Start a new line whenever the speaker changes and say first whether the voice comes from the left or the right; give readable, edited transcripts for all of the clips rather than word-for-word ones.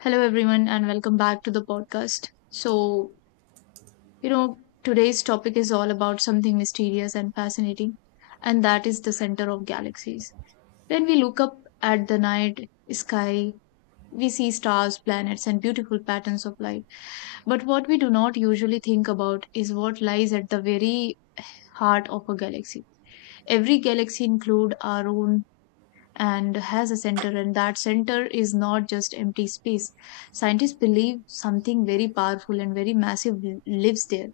left: Hello, everyone, and welcome back to the podcast. Today's topic is all about something mysterious and fascinating, and that is the center of galaxies. When we look up at the night sky, we see stars, planets, and beautiful patterns of light. But what we do not usually think about is what lies at the very heart of a galaxy. Every galaxy, includes our own, and has a center, and that center is not just empty space. Scientists believe something very powerful and very massive lives there,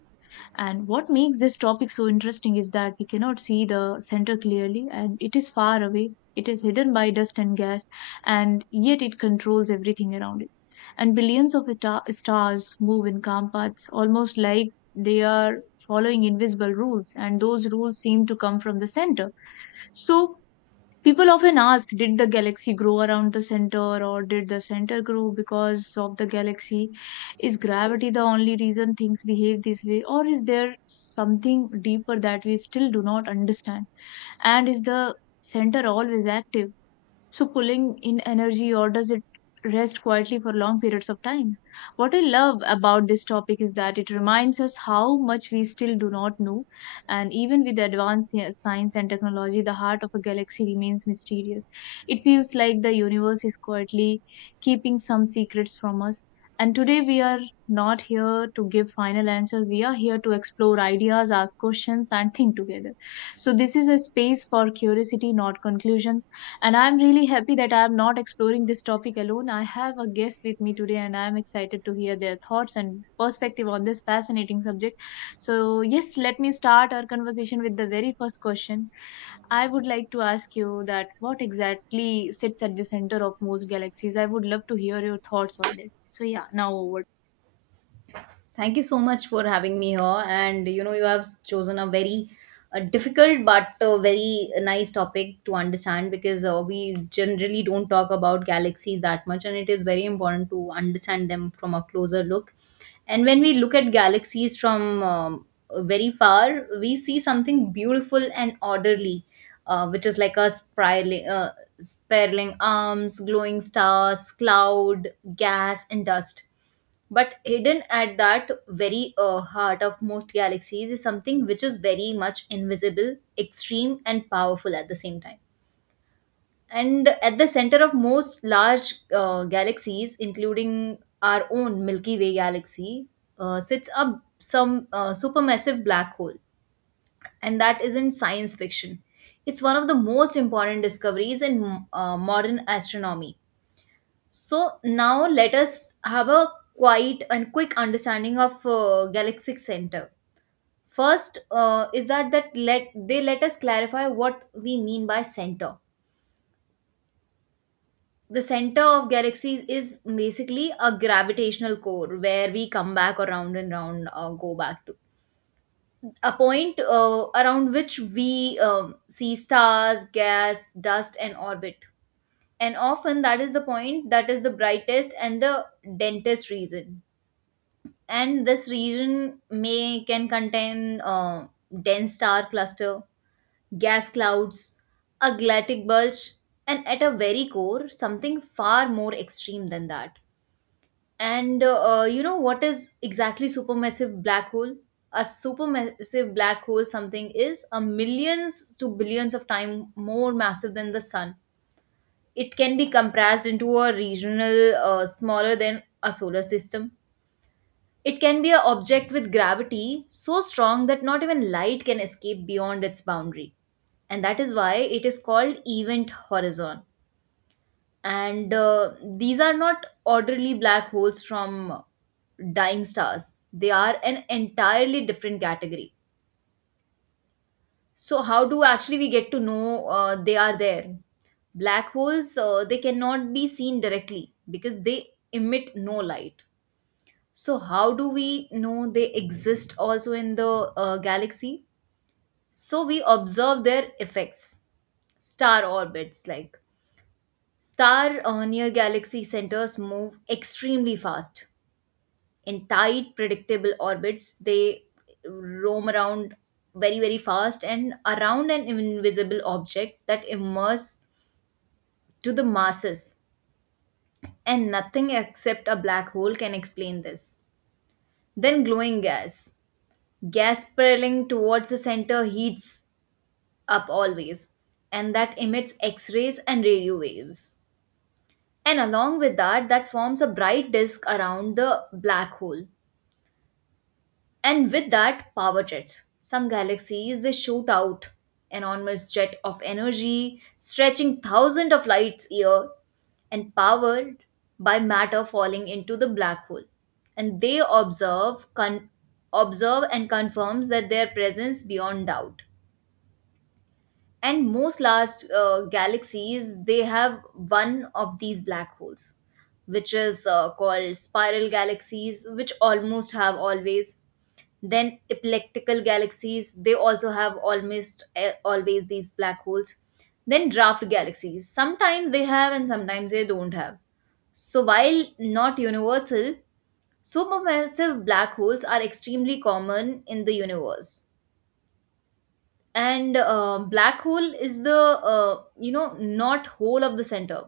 left: and what makes this topic so interesting is that we cannot see the center clearly and it is far away. It is hidden by dust and gas, and yet it controls everything around it. And billions of stars move in calm paths, almost like they are following invisible rules, and those rules seem to come from the center. So people often ask, did the galaxy grow around the center, or did the center grow because of the galaxy? Is gravity the only reason things behave this way, or is there something deeper that we still do not understand? And is the center always active, so pulling in energy, or does it rest quietly for long periods of time? What I love about this topic is that it reminds us how much we still do not know, and even with the advanced science and technology, the heart of a galaxy remains mysterious. It feels like the universe is quietly keeping some secrets from us. And today we are not here to give final answers. We are here to explore ideas, ask questions, and think together. So this is a space for curiosity, not conclusions. And I'm really happy that I'm not exploring this topic alone. I have a guest with me today, and I'm excited to hear their thoughts and perspective on this fascinating subject. So, yes, let me start our conversation with the very first question. I would like to ask you that what exactly sits at the center of most galaxies? I would love to hear your thoughts on this. So, yeah, now over.
right: Thank you so much for having me here. And you have chosen a very difficult but very nice topic to understand, because we generally don't talk about galaxies that much, and it is very important to understand them from a closer look. And when we look at galaxies from very far, we see something beautiful and orderly, which is like a spiraling arms, glowing stars, cloud, gas, and dust, but hidden at that very heart of most galaxies is something which is very much invisible, extreme, and powerful at the same time. And at the center of most large galaxies, including our own Milky Way galaxy, sits up some supermassive black hole. And that isn't science fiction, it's one of the most important discoveries in modern astronomy. So now let us have a quite and quick understanding of galaxic center. First, is that let us clarify what we mean by center. The center of galaxies is basically a gravitational core where we come back around and round, go back to a point around which we see stars, gas, dust, and orbit. And often that is the point, that is the brightest and the densest region, and this region may can contain dense star cluster, gas clouds, a galactic bulge, and at a very core, something far more extreme than that. And what is exactly supermassive black hole? A supermassive black hole something is a millions to billions of time more massive than the sun. It can be compressed into a regional smaller than a solar system. It can be an object with gravity so strong that not even light can escape beyond its boundary. And that is why it is called event horizon. And these are not orderly black holes from dying stars, they are an entirely different category. So, how do actually we get to know they are there? Black holes, they cannot be seen directly because they emit no light. So, how do we know they exist also in the galaxy? So, we observe their effects. Star orbits, like star near galaxy centers, move extremely fast. In tight, predictable orbits, they roam around very, very fast and around an invisible object that immerses to the masses. And nothing except a black hole can explain this. Then, glowing gas. Gas spiraling towards the center heats up always, and that emits X rays and radio waves. And along with that, that forms a bright disk around the black hole. And with that, power jets. Some galaxies, they shoot out enormous jet of energy stretching thousands of light year, and powered by matter falling into the black hole, and they observe and confirms that their presence beyond doubt. And most large galaxies, they have one of these black holes, which is called spiral galaxies, which almost have always. Then elliptical galaxies, they also have almost always these black holes. Then draft galaxies, sometimes they have and sometimes they don't have. So while not universal, supermassive black holes are extremely common in the universe. And black hole is the not whole of the center,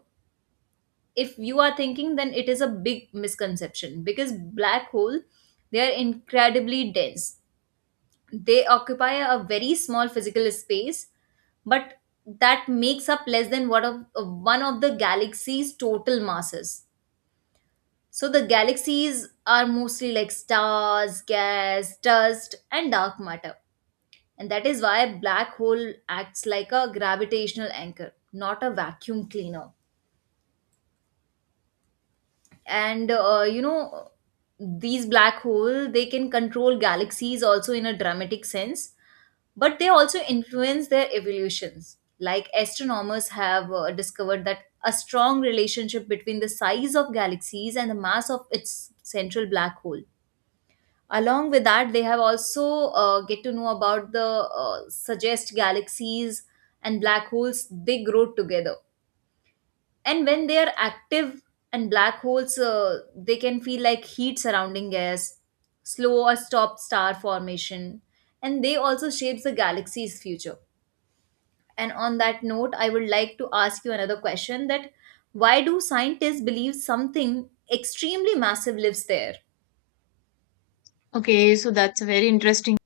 right: if you are thinking, then it is a big misconception, because black hole, they are incredibly dense, they occupy a very small physical space, but that makes up less than what of one of the galaxy's total masses. So the galaxies are mostly like stars, gas, dust, and dark matter. And that is why black hole acts like a gravitational anchor, not a vacuum cleaner. And these black hole they can control galaxies also in a dramatic sense, but they also influence their evolutions. Like astronomers have discovered that a strong relationship between the size of galaxies and the mass of its central black hole. Along with that, they have also get to know about the suggest galaxies and black holes, they grow together. And when they are active, and black holes they can feel like heat surrounding gas, slow or stop star formation, and they also shapes the galaxy's future. And on that note, I would like to ask you another question: that why do scientists believe something extremely massive lives there?
left: Okay, so that's a very interesting.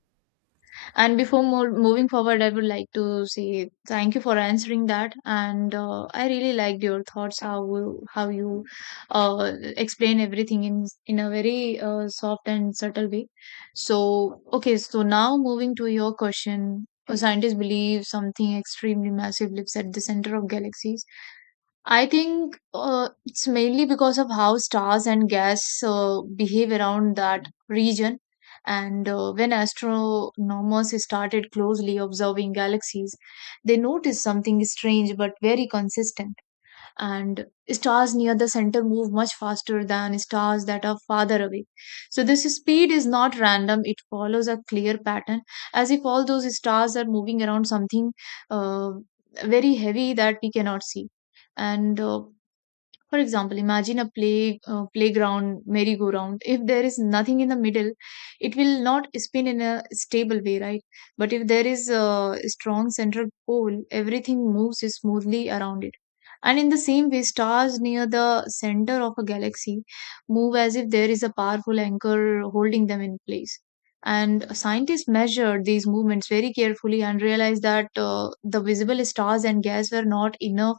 left: And before moving forward, I would like to say thank you for answering that. And I really liked your thoughts, how you explain everything in a very soft and subtle way. So okay, so now moving to your question. Scientists believe something extremely massive lives at the center of galaxies. I think it's mainly because of how stars and gas behave around that region. And when astronomers started closely observing galaxies, they noticed something strange but very consistent, and stars near the center move much faster than stars that are farther away. So this speed is not random, it follows a clear pattern, as if all those stars are moving around something uh, very heavy that we cannot see. And for example, imagine a playground merry-go-round. If there is nothing in the middle, it will not spin in a stable way, right? But if there is a strong central pole, everything moves smoothly around it. And in the same way, stars near the center of a galaxy move as if there is a powerful anchor holding them in place. And scientists measured these movements very carefully and realized that the visible stars and gas were not enough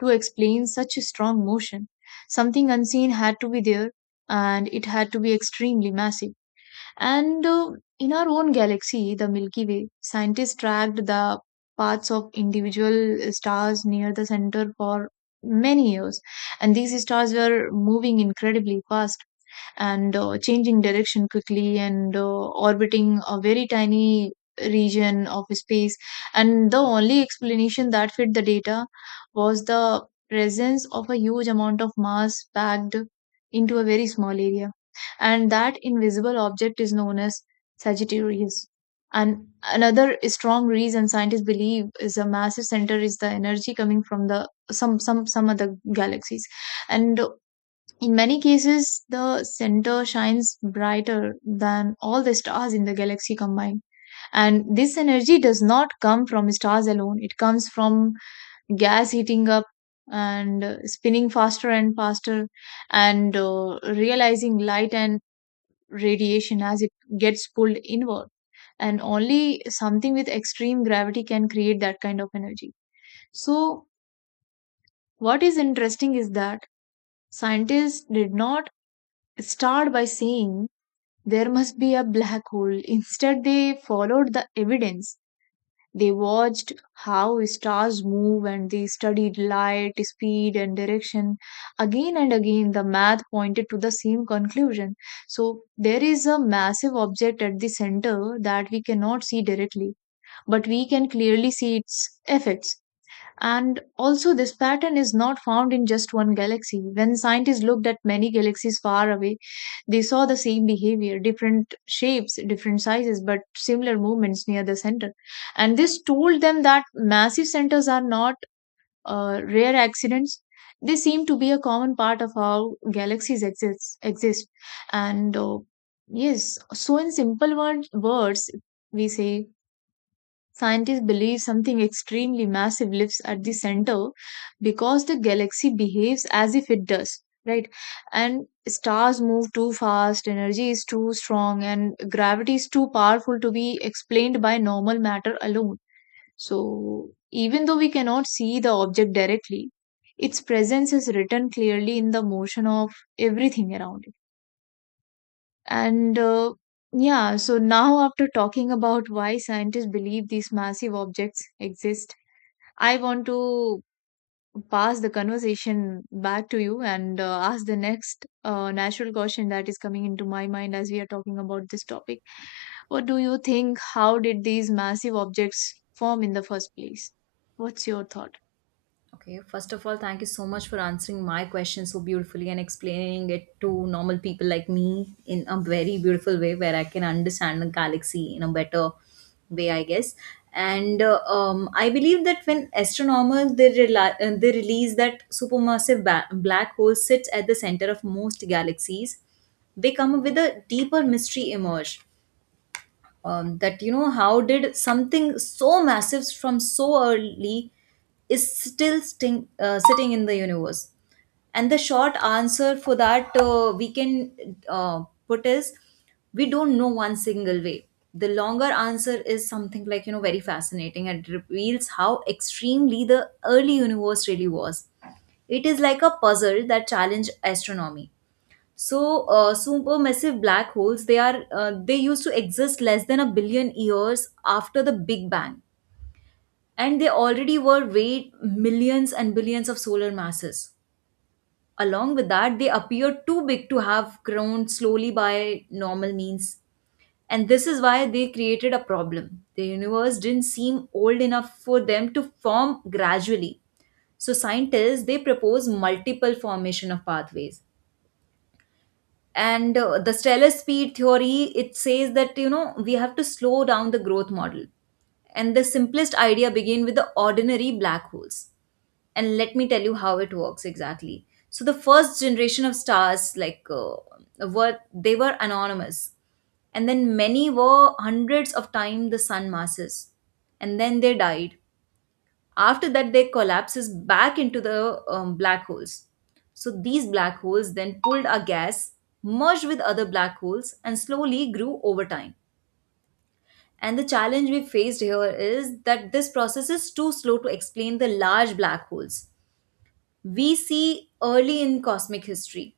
left: to explain such a strong motion. Something unseen had to be there, and it had to be extremely massive. And in our own galaxy, the Milky Way, scientists tracked the paths of individual stars near the center for many years. And these stars were moving incredibly fast, and changing direction quickly, and orbiting a very tiny region of space. And the only explanation that fit the data was the presence of a huge amount of mass packed into a very small area, and that invisible object is known as Sagittarius. And another strong reason scientists believe is a massive center is the energy coming from the some other galaxies, and in many cases the center shines brighter than all the stars in the galaxy combined. And this energy does not come from stars alone; it comes from gas heating up and spinning faster and faster and realizing light and radiation as it gets pulled inward, and only something with extreme gravity can create that kind of energy. So what is interesting is that scientists did not start by saying there must be a black hole. Instead, they followed the evidence. They watched how stars move and they studied light, speed, and direction. Again and again, the math pointed to the same conclusion. So there is a massive object at the center that we cannot see directly, but we can clearly see its effects. And also, this pattern is not found in just one galaxy. When scientists looked at many galaxies far away, they saw the same behavior, different shapes, different sizes, but similar movements near the center. And this told them that massive centers are not rare accidents. They seem to be a common part of how galaxies exist. And yes, so in simple words, we say scientists believe something extremely massive lives at the center because the galaxy behaves as if it does, right? And stars move too fast, energy is too strong, and gravity is too powerful to be explained by normal matter alone. So, even though we cannot see the object directly, its presence is written clearly in the motion of everything around it. And yeah, so now after talking about why scientists believe these massive objects exist, I want to pass the conversation back to you and ask the next natural question that is coming into my mind as we are talking about this topic. What do you think? How did these massive objects form in the first place? What's your thought?
right: Okay, first of all, thank you so much for answering my question so beautifully and explaining it to normal people like me in a very beautiful way where I can understand the galaxy in a better way, I guess. And I believe that when astronomers they release that supermassive black hole sits at the center of most galaxies, they come up with a deeper mystery emerge, that how did something so massive from so early is still sitting in the universe. And the short answer for that, we can put is, we don't know one single way. The longer answer is something like, very fascinating, and it reveals how extremely the early universe really was. It is like a puzzle that challenged astronomy. So, supermassive black holes, they used to exist less than a billion years after the Big Bang, and they already were weighed millions and billions of solar masses. Along with that, they appear too big to have grown slowly by normal means, and this is why they created a problem. The universe didn't seem old enough for them to form gradually. So scientists, they propose multiple formation of pathways. And the stellar speed theory, it says that, we have to slow down the growth model. And the simplest idea begin with the ordinary black holes, and let me tell you how it works exactly. So the first generation of stars, like were they were anonymous, and then many were hundreds of times the sun masses, and then they died. After that, they collapses back into the black holes. So these black holes then pulled a gas, merged with other black holes, and slowly grew over time. And the challenge we faced here is that this process is too slow to explain the large black holes we see early in cosmic history.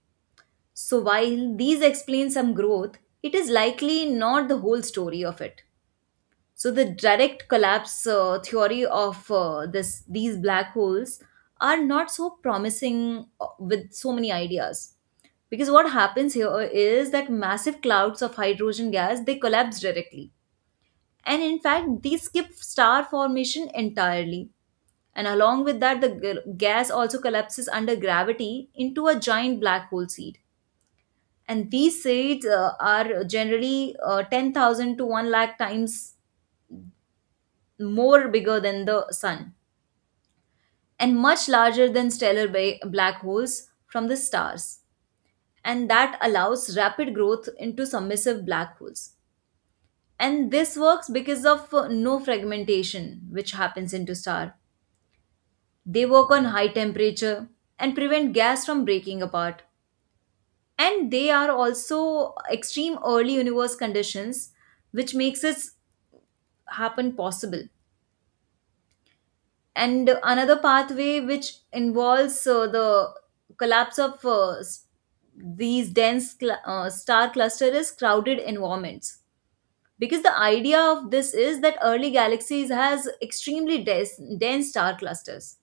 right: So while these explain some growth, it is likely not the whole story of it. So the direct collapse theory of this these black holes are not so promising with so many ideas. Because what happens here is that massive clouds of hydrogen gas, they collapse directly. And in fact, they skip star formation entirely. And along with that, the gas also collapses under gravity into a giant black hole seed. And these seeds are generally 10,000 to 1 lakh times more bigger than the sun, and much larger than stellar black holes from the stars, and that allows rapid growth into submissive black holes. And this works because of no fragmentation, which happens into star. They work on high temperature and prevent gas from breaking apart. And they are also extreme early universe conditions which makes this happen possible. And another pathway which involves the collapse of these dense star cluster is crowded environments, because the idea of this is that early galaxies has extremely dense star clusters.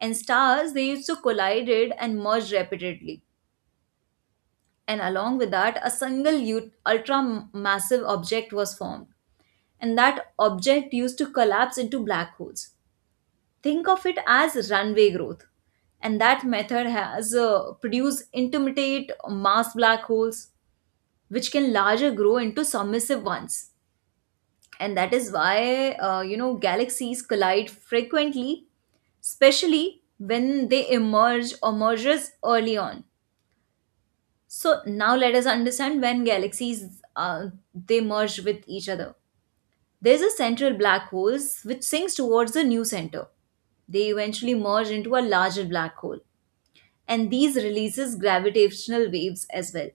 right: And stars, they used to collided and merge rapidly, and along with that, a single ultra massive object was formed. And that object used to collapse into black holes. Think of it as runway growth. And that method has produced intermittent mass black holes which can larger grow into submissive ones. And that is why, galaxies collide frequently, especially when they emerge or merges early on. So now let us understand, when galaxies uh, they merge with each other, there's a central black hole which sinks towards the new center, they eventually merge into a larger black hole, and these releases gravitational waves as well.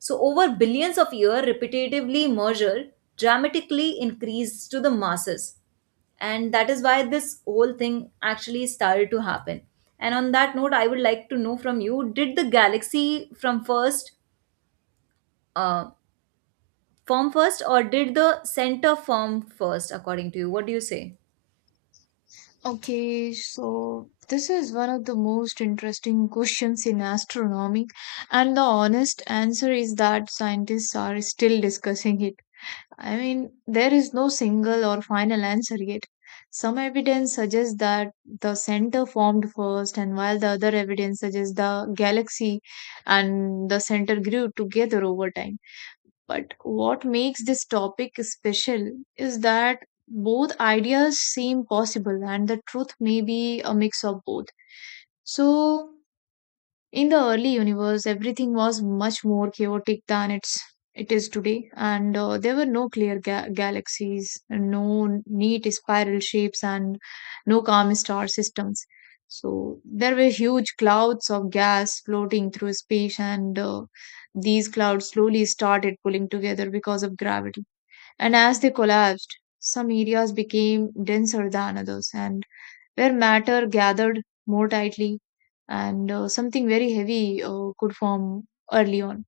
right: So over billions of years, repetitively measured dramatically increased to the masses, and that is why this whole thing actually started to happen. And on that note, I would like to know from you: did the galaxy from first uh, form first, or did the center form first? According to you, what do you say?
left: Okay, so this is one of the most interesting questions in astronomy, and the honest answer is that scientists are still discussing it. I mean, there is no single or final answer yet. Some evidence suggests that the center formed first, and while the other evidence suggests the galaxy and the center grew together over time. But what makes this topic special is that both ideas seem possible and the truth may be a mix of both. So, in the early universe, everything was much more chaotic than it is today, and there were no clear galaxies, no neat spiral shapes, and no calm star systems. So there were huge clouds of gas floating through space, and these clouds slowly started pulling together because of gravity. And as they collapsed, some areas became denser than others, and where matter gathered more tightly and something very heavy could form early on.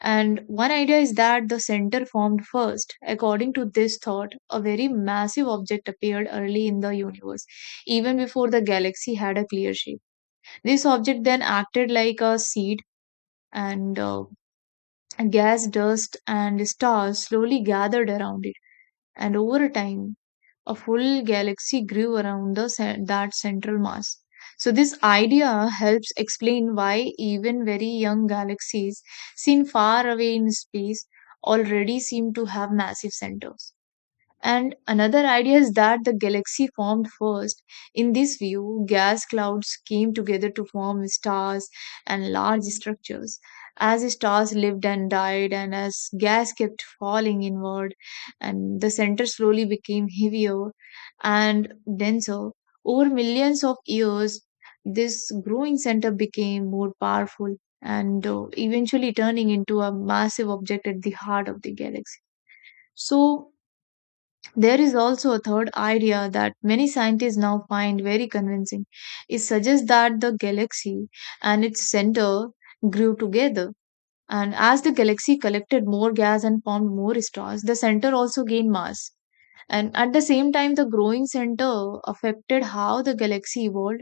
left: And one idea is that the center formed first. According to this thought, a very massive object appeared early in the universe, even before the galaxy had a clear shape. This object then acted like a seed, and gas, dust, and stars slowly gathered around it. And over time, a full galaxy grew around that central mass. So this idea helps explain why even very young galaxies, seen far away in space, already seem to have massive centers. And another idea is that the galaxy formed first. In this view, gas clouds came together to form stars and large structures. As stars lived and died, and as gas kept falling inward, and the center slowly became heavier and denser. Over millions of years, this growing center became more powerful and eventually turning into a massive object at the heart of the galaxy. So, there is also a third idea that many scientists now find very convincing. It suggests that the galaxy and its center grew together. And as the galaxy collected more gas and formed more stars, the center also gained mass. And at the same time, the growing center affected how the galaxy evolved,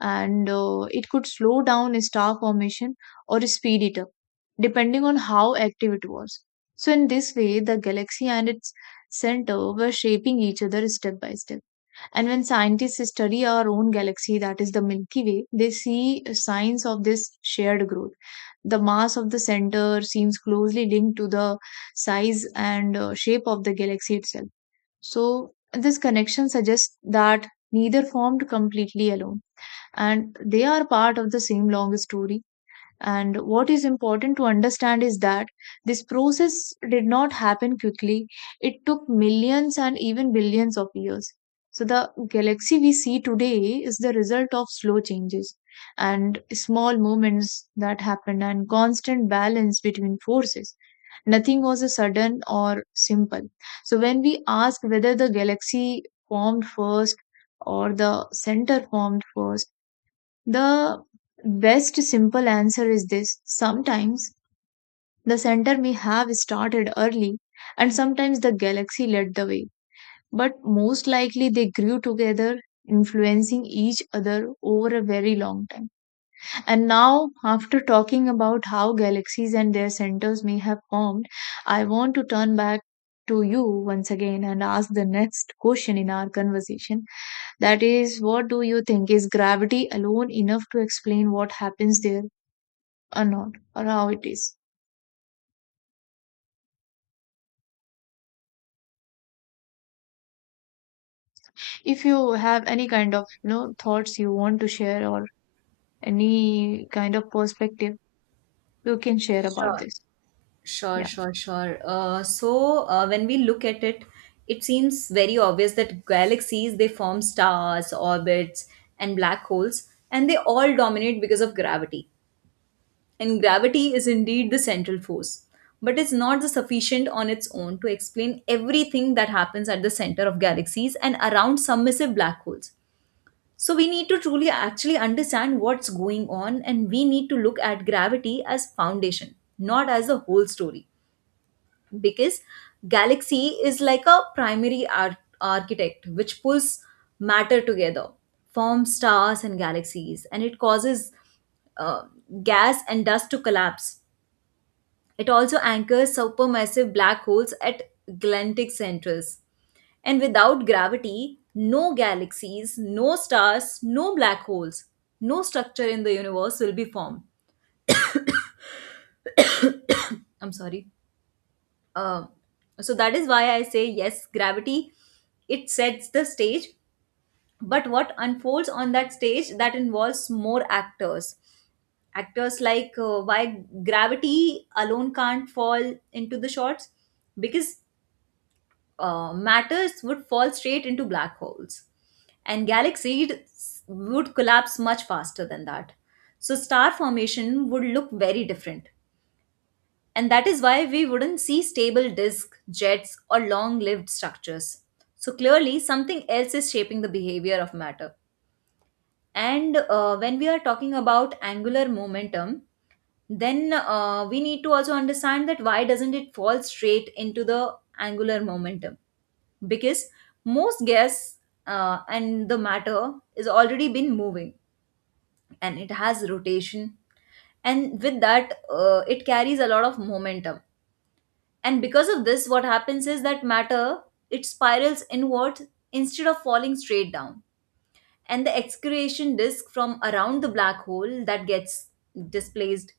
left: and it could slow down star formation or speed it up, depending on how active it was. So, in this way, the galaxy and its center were shaping each other step by step. And when scientists study our own galaxy, that is the Milky Way, they see signs of this shared growth. The mass of the center seems closely linked to the size and shape of the galaxy itself. So this connection suggests that neither formed completely alone, and they are part of the same long story. And what is important to understand is that this process did not happen quickly. It took millions and even billions of years. So the galaxy we see today is the result of slow changes and small movements that happen and constant balance between forces. Nothing was a sudden or simple. So when we ask whether the galaxy formed first or the center formed first, the best simple answer is this. Sometimes the center may have started early and sometimes the galaxy led the way. But most likely they grew together, influencing each other over a very long time. And now, after talking about how galaxies and their centers may have formed, I want to turn back to you once again and ask the next question in our conversation. That is, what do you think? Is gravity alone enough to explain what happens there or not, or how it is? If you have any kind of thoughts you want to share or any kind of perspective, you can share about
right: Sure.
left: this.
right: Sure,
left: Yeah.
right: sure, sure. So when we look at it, it seems very obvious that galaxies, they form stars, orbits, and black holes, and they all dominate because of gravity. And gravity is indeed the central force, but it's not the sufficient on its own to explain everything that happens at the center of galaxies and around submissive black holes. So we need to truly actually understand what's going on, and we need to look at gravity as foundation, not as the whole story because galaxy is like a primary architect which pulls matter together, forms stars and galaxies, and it causes uh, gas and dust to collapse. It also anchors supermassive black holes at galactic centers, and without gravity, no galaxies, no stars, no black holes, no structure in the universe will be formed. I'm sorry. Um, so that is why I say yes, gravity, it sets the stage, but what unfolds on that stage that involves more actors. Actors like, why gravity alone can't fall into the shots, because matters would fall straight into black holes and galaxies would collapse much faster than that. So star formation would look very different, and that is why we wouldn't see stable disk, jets, or long lived structures. So clearly, something else is shaping the behavior of matter. And when we are talking about angular momentum, then we need to also understand that why doesn't it fall straight into the angular momentum? Because most gas and the matter is already been moving, and it has rotation, and with that, it carries a lot of momentum. And because of this, what happens is that matter, it spirals inwards instead of falling straight down. And the excretion disk from around the black hole that gets displaced.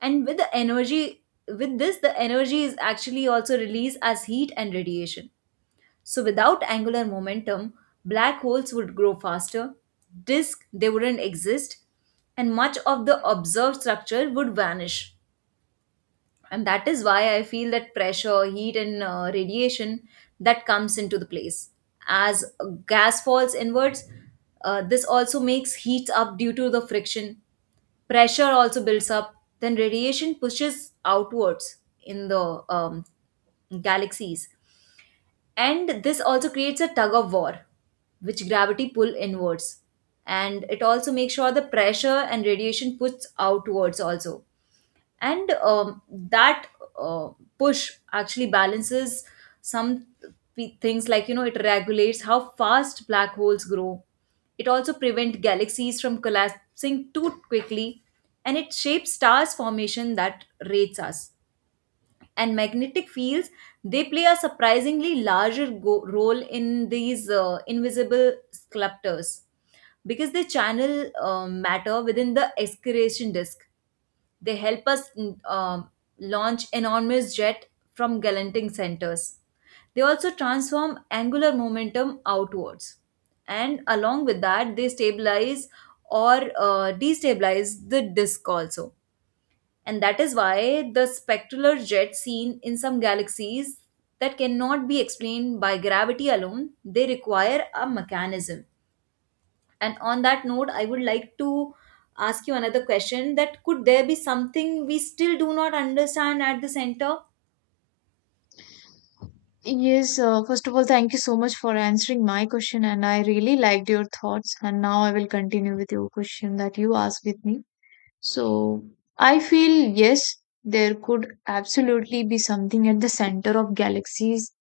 right: And with the energy with this, the energy is actually also released as heat and radiation. So without angular momentum, black holes would grow faster, disk they wouldn't exist, and much of the observed structure would vanish. And that is why I feel that pressure, heat, and radiation that comes into the place as gas falls inwards. This also makes heat up due to the friction, pressure also builds up, then radiation pushes outwards in the galaxies. And this also creates a tug of war which gravity pull inwards, and it also makes sure the pressure and radiation puts outwards also. And that uh, push actually balances some things, like, you know, it regulates how fast black holes grow. It also prevents galaxies from collapsing too quickly, and it shapes stars formation that rates us. And magnetic fields, they play a surprisingly larger role in these invisible sculptors, because they channel matter within the excretion disk. They help us launch enormous jet from gallanting centers. They also transform angular momentum outwards. And along with that, they stabilize or destabilize the disk also. And that is why the spectral jet seen in some galaxies that cannot be explained by gravity alone, they require a mechanism. And on that note, I would like to ask you another question, that could there be something we still do not understand at the center?
left: Yes, first of all, thank you so much for answering my question, and I really liked your thoughts. And now I will continue with your question that you asked with me. So I feel yes, there could absolutely be something at the center of galaxies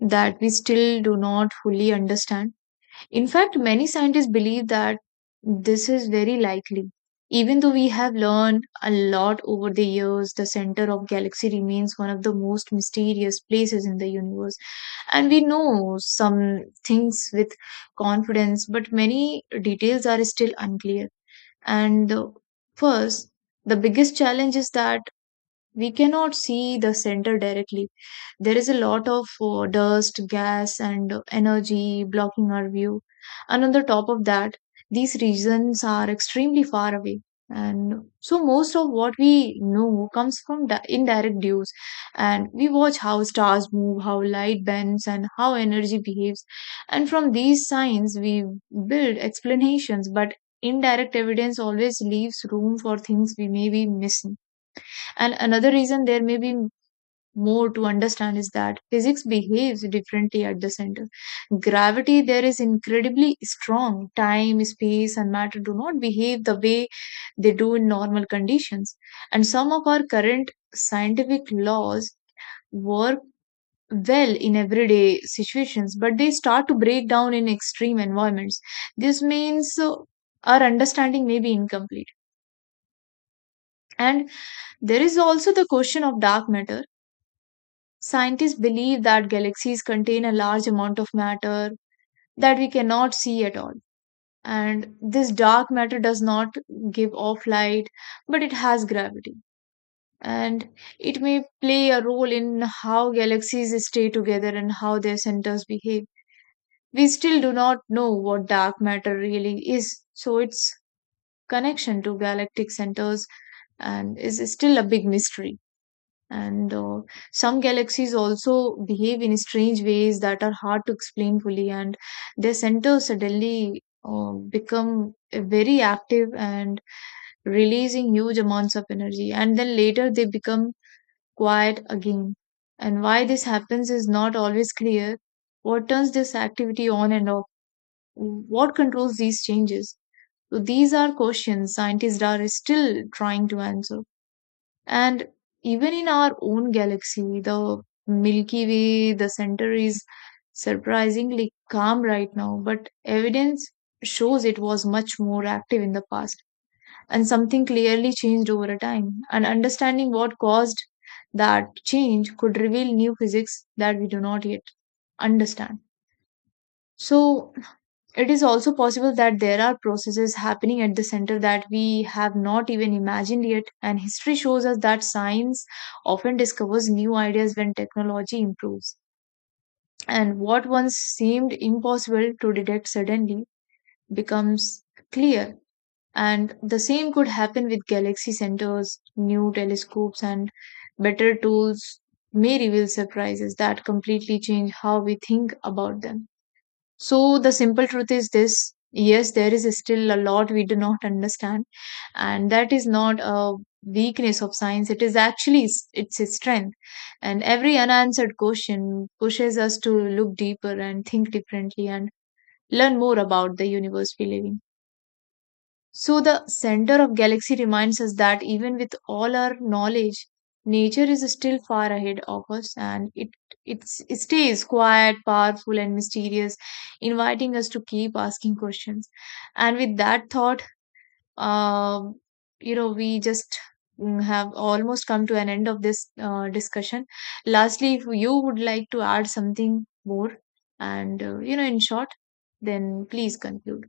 left: that we still do not fully understand. In fact, many scientists believe that this is very likely. Even though we have learned a lot over the years, the center of galaxy remains one of the most mysterious places in the universe. And we know some things with confidence, but many details are still unclear. And the, first, the biggest challenge is that we cannot see the center directly. There is a lot of dust, gas, and energy blocking our view. And on the top of that, these regions are extremely far away. And so most of what we know comes from indirect views. And we watch how stars move, how light bends, and how energy behaves. And from these signs, we build explanations, but indirect evidence always leaves room for things we may be missing. And another reason there may be more to understand is that physics behaves differently at the center. Gravity there is incredibly strong. Time, space, and matter do not behave the way they do in normal conditions. And some of our current scientific laws work well in everyday situations, but they start to break down in extreme environments. This means our understanding may be incomplete. And there is also the question of dark matter. Scientists believe that galaxies contain a large amount of matter that we cannot see at all. And this dark matter does not give off light, but it has gravity. And it may play a role in how galaxies stay together and how their centers behave. We still do not know what dark matter really is, so its connection to galactic centers and is still a big mystery. And some galaxies also behave in strange ways that are hard to explain fully, and their center suddenly become very active and releasing huge amounts of energy, and then later they become quiet again. And why this happens is not always clear. What turns this activity on and off? What controls these changes? So these are questions scientists are still trying to answer. And even in our own galaxy, the Milky Way, the center is surprisingly calm right now, but evidence shows it was much more active in the past. And something clearly changed over a time. And understanding what caused that change could reveal new physics that we do not yet understand. So, it is also possible that there are processes happening at the center that we have not even imagined yet, and history shows us that science often discovers new ideas when technology improves. And what once seemed impossible to detect suddenly becomes clear. And the same could happen with galaxy centers, new telescopes, and better tools may reveal surprises that completely change how we think about them. So, the simple truth is this yes, there is still a lot we do not understand, and that is not a weakness of science, it is actually its strength. And every unanswered question pushes us to look deeper and think differently and learn more about the universe we live in. So the center of galaxy reminds us that even with all our knowledge, nature is still far ahead of us and it stays quiet, powerful and mysterious, inviting us to keep asking questions. And with that thought, um, we just have almost come to an end of this discussion. Lastly, if you would like to add something more and, in short, then please conclude.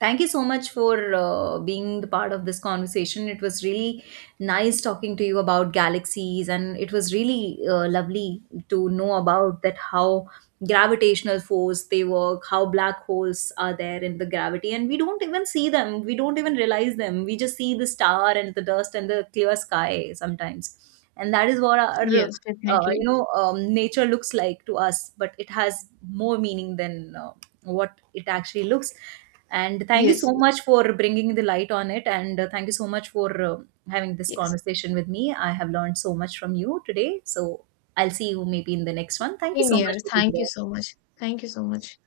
right: Thank you so much for being the part of this conversation. It was really nice talking to you about galaxies, and it was really lovely to know about that how gravitational force they work, how black holes are there in the gravity, and we don't even see them. We don't even realize them. We just see the star and the dust and the clear sky sometimes, and that is what our
left: Yes, definitely.
right: nature looks like to us, but it has more meaning than what it actually looks. And thank you
left: Yes.
right: so much for bringing the light on it, and thank you so much for having this
left: Yes.
right: conversation with me. I have learned so much from you today, so I'll see you maybe in the next one. Thank you
left: Same
right: so
left: here.
right: much for being
left: Thank you
right: there.
left: so much. Thank you so much.